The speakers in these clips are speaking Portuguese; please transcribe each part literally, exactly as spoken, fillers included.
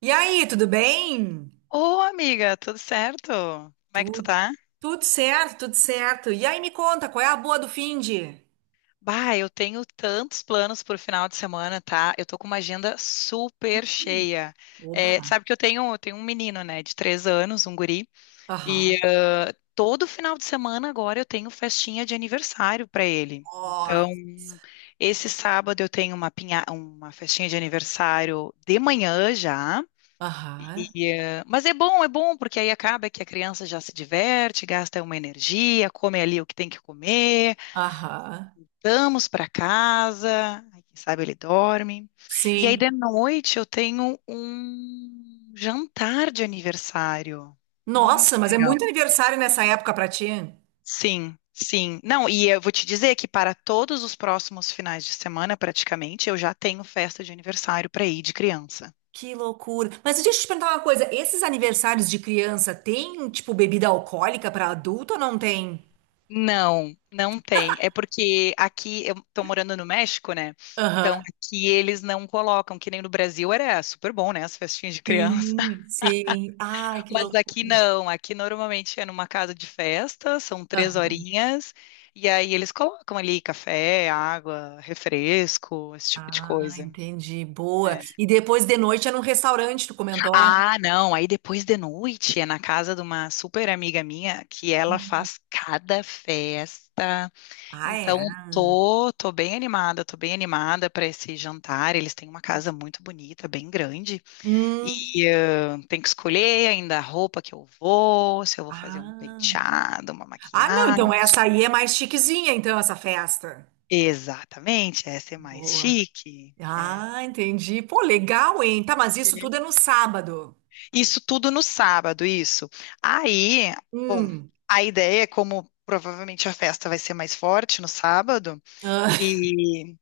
E aí, tudo bem? Ô, amiga, tudo certo? Como é que tu Tu- tá? Tudo certo, tudo certo. E aí, me conta, qual é a boa do finde? Bah, eu tenho tantos planos pro final de semana, tá? Eu tô com uma agenda super cheia. É, tu Oba. sabe que eu tenho, eu tenho um menino, né, de três anos, um guri, e Aham. ah, todo final de semana agora eu tenho festinha de aniversário pra ele. Então, Nossa. esse sábado eu tenho uma pinha, uma festinha de aniversário de manhã já. Aham. E, eh, mas é bom, é bom, porque aí acaba que a criança já se diverte, gasta uma energia, come ali o que tem que comer, Aham. vamos para casa, aí quem sabe ele dorme. E aí Sim. de noite eu tenho um jantar de aniversário. Muito Nossa, mas é legal. muito aniversário nessa época pra ti. Sim, sim. Não, e eu vou te dizer que para todos os próximos finais de semana, praticamente, eu já tenho festa de aniversário para ir de criança. Que loucura. Mas deixa eu te perguntar uma coisa. Esses aniversários de criança tem, tipo, bebida alcoólica pra adulto ou não tem? Não, não tem. É porque aqui eu tô morando no México, né? Então Aham. aqui eles não colocam, que nem no Brasil era super bom, né? As festinhas de criança. Sim, sim. Ai, que Mas loucura. aqui não. Aqui normalmente é numa casa de festa, são três horinhas, e aí eles colocam ali café, água, refresco, esse tipo de Ah, coisa. entendi. Boa. É. E depois de noite é num restaurante, tu comentou? Ah, não. Aí depois de noite é na casa de uma super amiga minha que ela faz cada festa. Ah, é. Então, Ah. tô, tô bem animada, tô bem animada para esse jantar. Eles têm uma casa muito bonita, bem grande, Hum. e eh, tem que escolher ainda a roupa que eu vou, se eu vou fazer um Ah. penteado, uma Ah, não, então essa maquiagem. aí é mais chiquezinha, então, essa festa. Exatamente, essa é mais Boa. chique. É. Ah, entendi. Pô, legal, hein? Tá, mas isso tudo é É. no sábado. Isso tudo no sábado, isso. Aí, bom, Hum. a ideia é como provavelmente a festa vai ser mais forte no sábado, Ah, e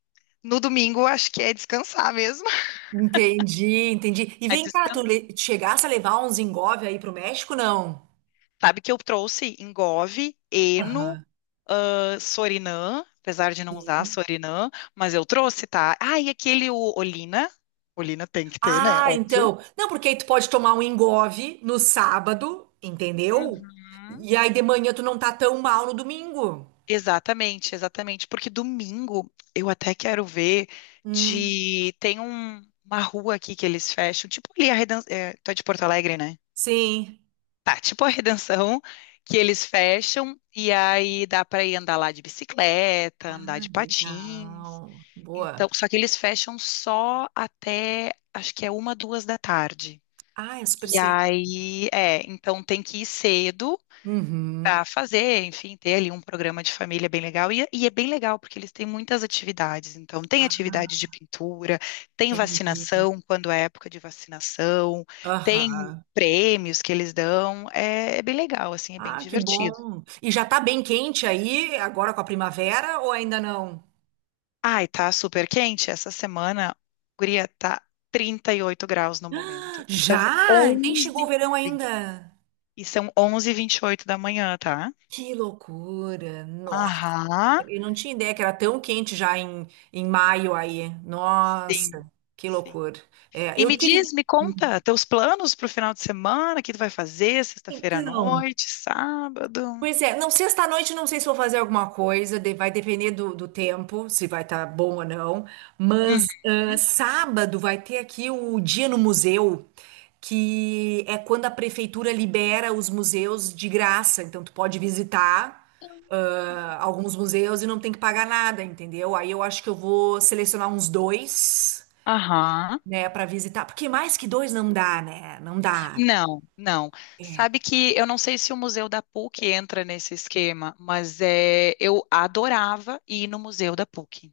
no domingo acho que é descansar mesmo. entendi, entendi. E É. vem cá, tu le- chegasse a levar uns engove aí pro México, não? Sabe que eu trouxe Engove, Eno, Aham. ah, Sorinã, apesar de não usar Sorinã, mas eu trouxe, tá? Ah, e aquele o Olina. Olina tem que ter, né? Ah, Óbvio. então. Não, porque aí tu pode tomar um engove no sábado, entendeu? Uhum. E aí de manhã tu não tá tão mal no domingo. Exatamente, exatamente. Porque domingo eu até quero ver Hum, de. Tem um- uma rua aqui que eles fecham, tipo ali a Redenção. É, tu é de Porto Alegre, né? sim. Tá, tipo a Redenção, que eles fecham e aí dá pra ir andar lá de bicicleta, andar Ah, de patins. legal. Então, Boa. só que eles fecham só até, acho que é uma, duas da tarde. Ah, é super E cedo. aí, é, então tem que ir cedo Uhum. para fazer, enfim, ter ali um programa de família bem legal. E, e é bem legal, porque eles têm muitas atividades. Então, tem Ah, atividade de pintura, tem entendi. vacinação, quando é época de vacinação, tem Aham. prêmios que eles dão. É, é bem legal, assim, é bem Ah, que divertido. bom. E já tá bem quente aí, agora com a primavera, ou ainda não? Ai, tá super quente. Essa semana, guria, tá trinta e oito graus no momento. Estão Já? Nem onze chegou o verão sim. ainda. E são onze e vinte e oito da manhã, tá? Que loucura! Aham, Eu não tinha ideia que era tão quente já em, em maio aí. sim, Nossa, que sim. loucura. É, E eu me tive. diz, me conta, teus planos pro final de semana, o que tu vai fazer sexta-feira à Então, noite, sábado? pois é, não, sexta-noite não sei se vou fazer alguma coisa, de- vai depender do, do tempo, se vai estar bom ou não. Uhum. Mas ah, sábado vai ter aqui o Dia no Museu, que é quando a prefeitura libera os museus de graça. Então tu pode visitar ah, alguns museus e não tem que pagar nada, entendeu? Aí eu acho que eu vou selecionar uns dois, Aham, né, para visitar, porque mais que dois não dá, né? Não dá. não, não. É. Sabe que eu não sei se o Museu da PUC entra nesse esquema, mas é, eu adorava ir no Museu da PUC.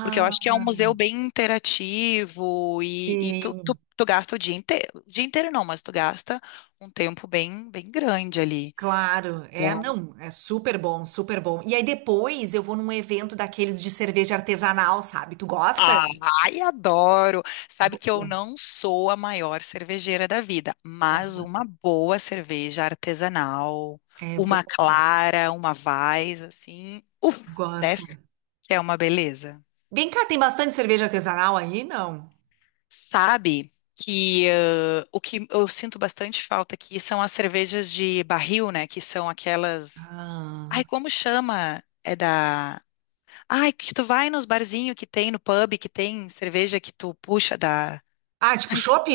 Porque eu acho que é um museu bem interativo e, e tu, tu, sim. tu gasta o dia inteiro. O dia inteiro não, mas tu gasta um tempo bem, bem grande ali. Claro, é, não, é super bom, super bom. E aí depois eu vou num evento daqueles de cerveja artesanal, sabe? Tu gosta? Ai, adoro! Sabe que eu Boa. não sou a maior cervejeira da vida, mas uma boa cerveja artesanal, É bom, uma clara, uma Weiss, assim, Uff, gosta. desce, que é uma beleza. Vem cá, tem bastante cerveja artesanal aí? Não. Sabe que ãh, o que eu sinto bastante falta aqui são as cervejas de barril, né? Que são aquelas. Ai, Ah, como chama? É da. Ai, que tu vai nos barzinhos que tem, no pub, que tem cerveja que tu puxa da. ah tipo chopp?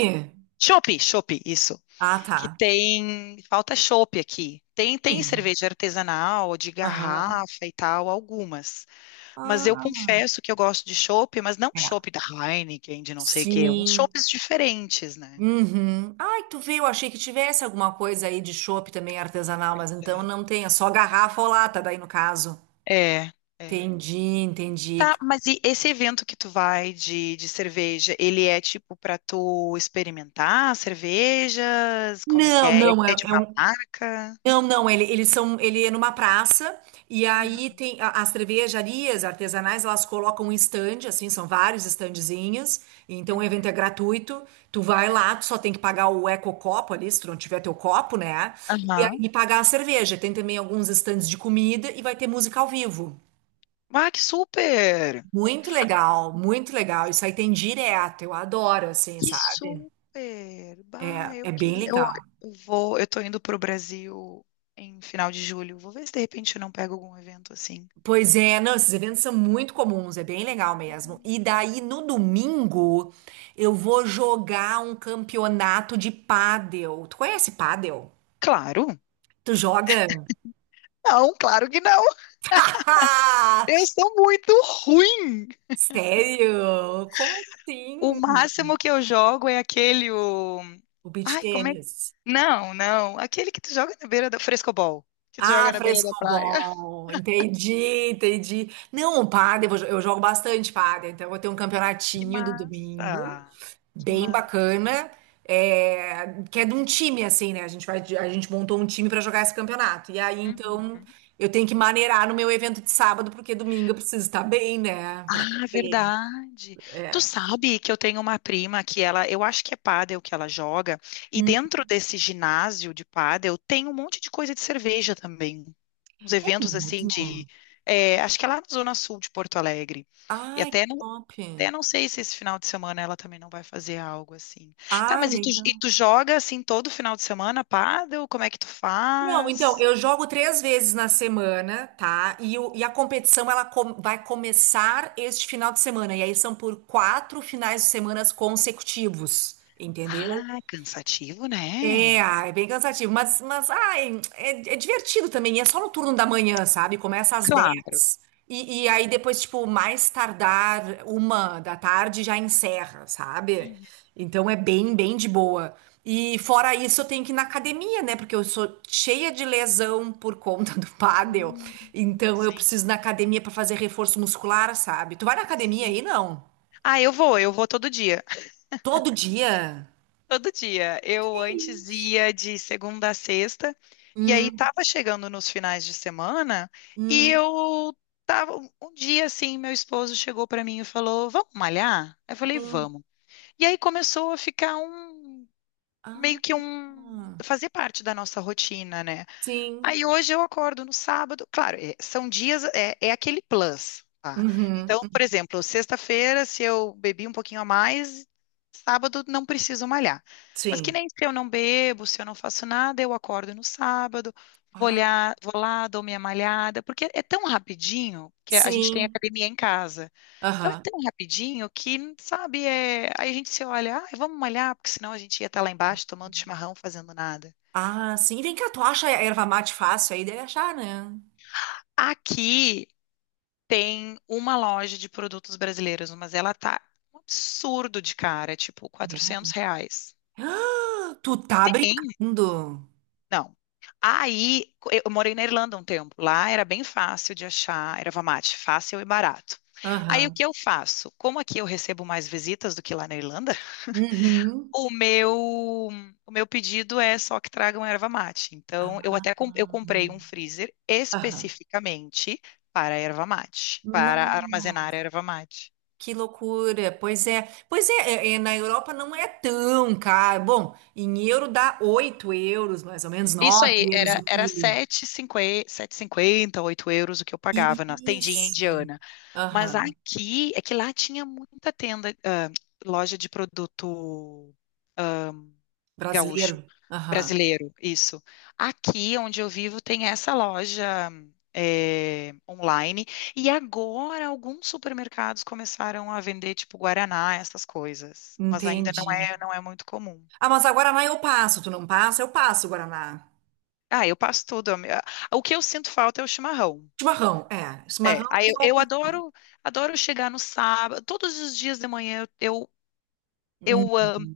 Chopp, chopp, isso. Ah, tá. Que tem, falta chopp aqui. Tem, tem Sim. cerveja artesanal, de Aham. garrafa e tal, algumas. Mas eu Ah, confesso que eu gosto de chopp, mas não é. chopp da Heineken, de não sei o quê, uns Sim. chopps diferentes, né? Uhum. Ai, tu viu? Achei que tivesse alguma coisa aí de chopp também artesanal, Pois mas então não tem, é só garrafa ou lata, daí no caso. é. É, é. Entendi, entendi. Tá, mas e esse evento que tu vai de, de cerveja, ele é tipo pra tu experimentar cervejas? Como é que Não, é? não, É é, de é uma um. marca? Não, não, ele, eles são. Ele é numa praça, e aí Uhum, tem a- as cervejarias artesanais, elas colocam um stand, assim, são vários standzinhos, então o evento é uhum. gratuito. Tu vai lá, tu só tem que pagar o ecocopo ali, se tu não tiver teu copo, né? Aham. E, e pagar a cerveja. Tem também alguns stands de comida e vai ter música ao vivo. Ah, que super! Muito legal, muito legal. Isso aí tem direto, eu adoro, assim, Que sabe? super! Bah, É, eu é bem queria. Eu, legal. eu vou, eu tô indo pro Brasil em final de julho. Vou ver se de repente eu não pego algum evento assim. Pois é, não, esses eventos são muito comuns, é bem legal mesmo. E daí no domingo eu vou jogar um campeonato de pádel. Tu conhece pádel? Claro! Tu joga? Não, claro que não! Eu sou muito ruim! Sério? Como O assim? máximo que eu jogo é aquele o. O beach Ai, como é? tênis. Não, não. Aquele que tu joga na beira da frescobol. Que tu Ah, joga na beira da fresco praia. bom, entendi, entendi. Não, o pádel, eu jo- eu jogo bastante pádel, então eu vou ter um Que campeonatinho do domingo, massa! Que bem massa! bacana, é, que é de um time, assim, né? A gente vai, de- a gente montou um time para jogar esse campeonato. E aí, Uhum. então, eu tenho que maneirar no meu evento de sábado, porque domingo eu preciso estar bem, né? Pra Ah, correr, verdade. Tu é. sabe que eu tenho uma prima que ela, eu acho que é pádel que ela joga, e Hum, dentro desse ginásio de pádel tem um monte de coisa de cerveja também. Uns é eventos assim de, mesmo? é, acho que é lá na Zona Sul de Porto Alegre. E Ai, que até não, top. até não sei se esse final de semana ela também não vai fazer algo assim. Tá, Ah, mas e tu, e legal. tu joga assim todo final de semana pádel? Como é que tu Não, então, faz? eu jogo três vezes na semana, tá? E, o- e a competição ela com- vai começar este final de semana. E aí são por quatro finais de semana consecutivos, entendeu? Ah, cansativo, É, né? ah, é bem cansativo, mas, mas ai, é, é divertido também, e é só no turno da manhã, sabe? Começa às Claro. dez e, e aí depois, tipo, mais tardar uma da tarde já encerra, sabe? Uhum. Então é bem, bem de boa. E fora isso, eu tenho que ir na academia, né? Porque eu sou cheia de lesão por conta do pádel. Hum, Então eu sim. preciso ir na academia para fazer reforço muscular, sabe? Tu vai na academia Sim. aí, não? Ah, eu vou, eu vou todo dia. Todo dia? Todo dia. Que Eu antes isso? ia de segunda a sexta, e aí Hum, tava chegando nos finais de semana, e hum, eu tava um dia assim, meu esposo chegou pra mim e falou: "Vamos malhar?" Eu falei: hum. "Vamos". E aí começou a ficar um meio Ah. que um Ah, fazer parte da nossa rotina, né? sim. Aí hoje eu acordo no sábado, claro, é- são dias, é, é aquele plus, tá? Uhum. Então, por exemplo, sexta-feira, se eu bebi um pouquinho a mais, sábado não preciso malhar. Mas que Sim. nem se eu não bebo, se eu não faço nada, eu acordo no sábado, vou Ah, olhar, vou lá, dou minha malhada, porque é tão rapidinho que a gente tem sim. academia em casa. Então é Aham. tão rapidinho que, sabe, é... aí a gente se olha, ah, vamos malhar, porque senão a gente ia estar lá embaixo tomando chimarrão, fazendo nada. Ah, sim. Vem cá, tu acha a erva mate fácil aí? Deve achar, né? Aqui tem uma loja de produtos brasileiros, mas ela tá um absurdo de cara, é tipo É. quatrocentos reais. Ah, tu tá Tem? brincando. Não. Aí, eu morei na Irlanda um tempo. Lá era bem fácil de achar erva mate, fácil e barato. Aí o Aham. que eu faço? Como aqui eu recebo mais visitas do que lá na Irlanda, Uhum. o meu o meu pedido é só que tragam erva mate. Então, eu Ah. até com- eu comprei um freezer Aham. especificamente para erva mate, para armazenar Nossa, erva mate. que loucura. Pois é. Pois é, é, é, na Europa não é tão caro. Bom, em euro dá oito euros, mais ou menos Isso aí, nove euros era, o era quilo. sete e cinquenta, cinquenta oito euros o que eu pagava na tendinha Isso. indiana. Mas Aham. aqui, é que lá tinha muita tenda, ah, loja de produto gaúcho, Brasileiro. Aham. brasileiro, isso. Aqui, onde eu vivo, tem essa loja, eh, online. E agora, alguns supermercados começaram a vender, tipo, Guaraná, essas coisas. Mas ainda não Entendi. é, não é muito comum. Ah, mas a Guaraná eu passo. Tu não passa? Eu passo o Guaraná. Ah, eu passo tudo. a minha- O que eu sinto falta é o chimarrão. Chimarrão, é. É, Chimarrão aí que eu, eu... eu adoro, adoro chegar no sábado, todos os dias de manhã eu, eu, Hum, eu, amo,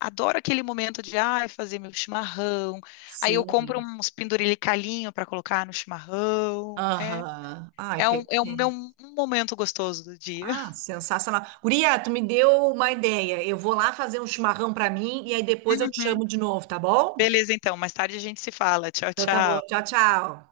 adoro aquele momento de, ai, fazer meu chimarrão, aí eu sim. compro uns penduricalhinho para colocar no chimarrão, é, Aham. Ai, é um, é um meu perfeito. um momento gostoso do dia. Ah, sensacional. Guria, tu me deu uma ideia. Eu vou lá fazer um chimarrão pra mim e aí depois eu te Uhum. chamo de novo, tá bom? Beleza, então, mais tarde a gente se fala, tchau, Então tá bom. tchau. Tchau, tchau.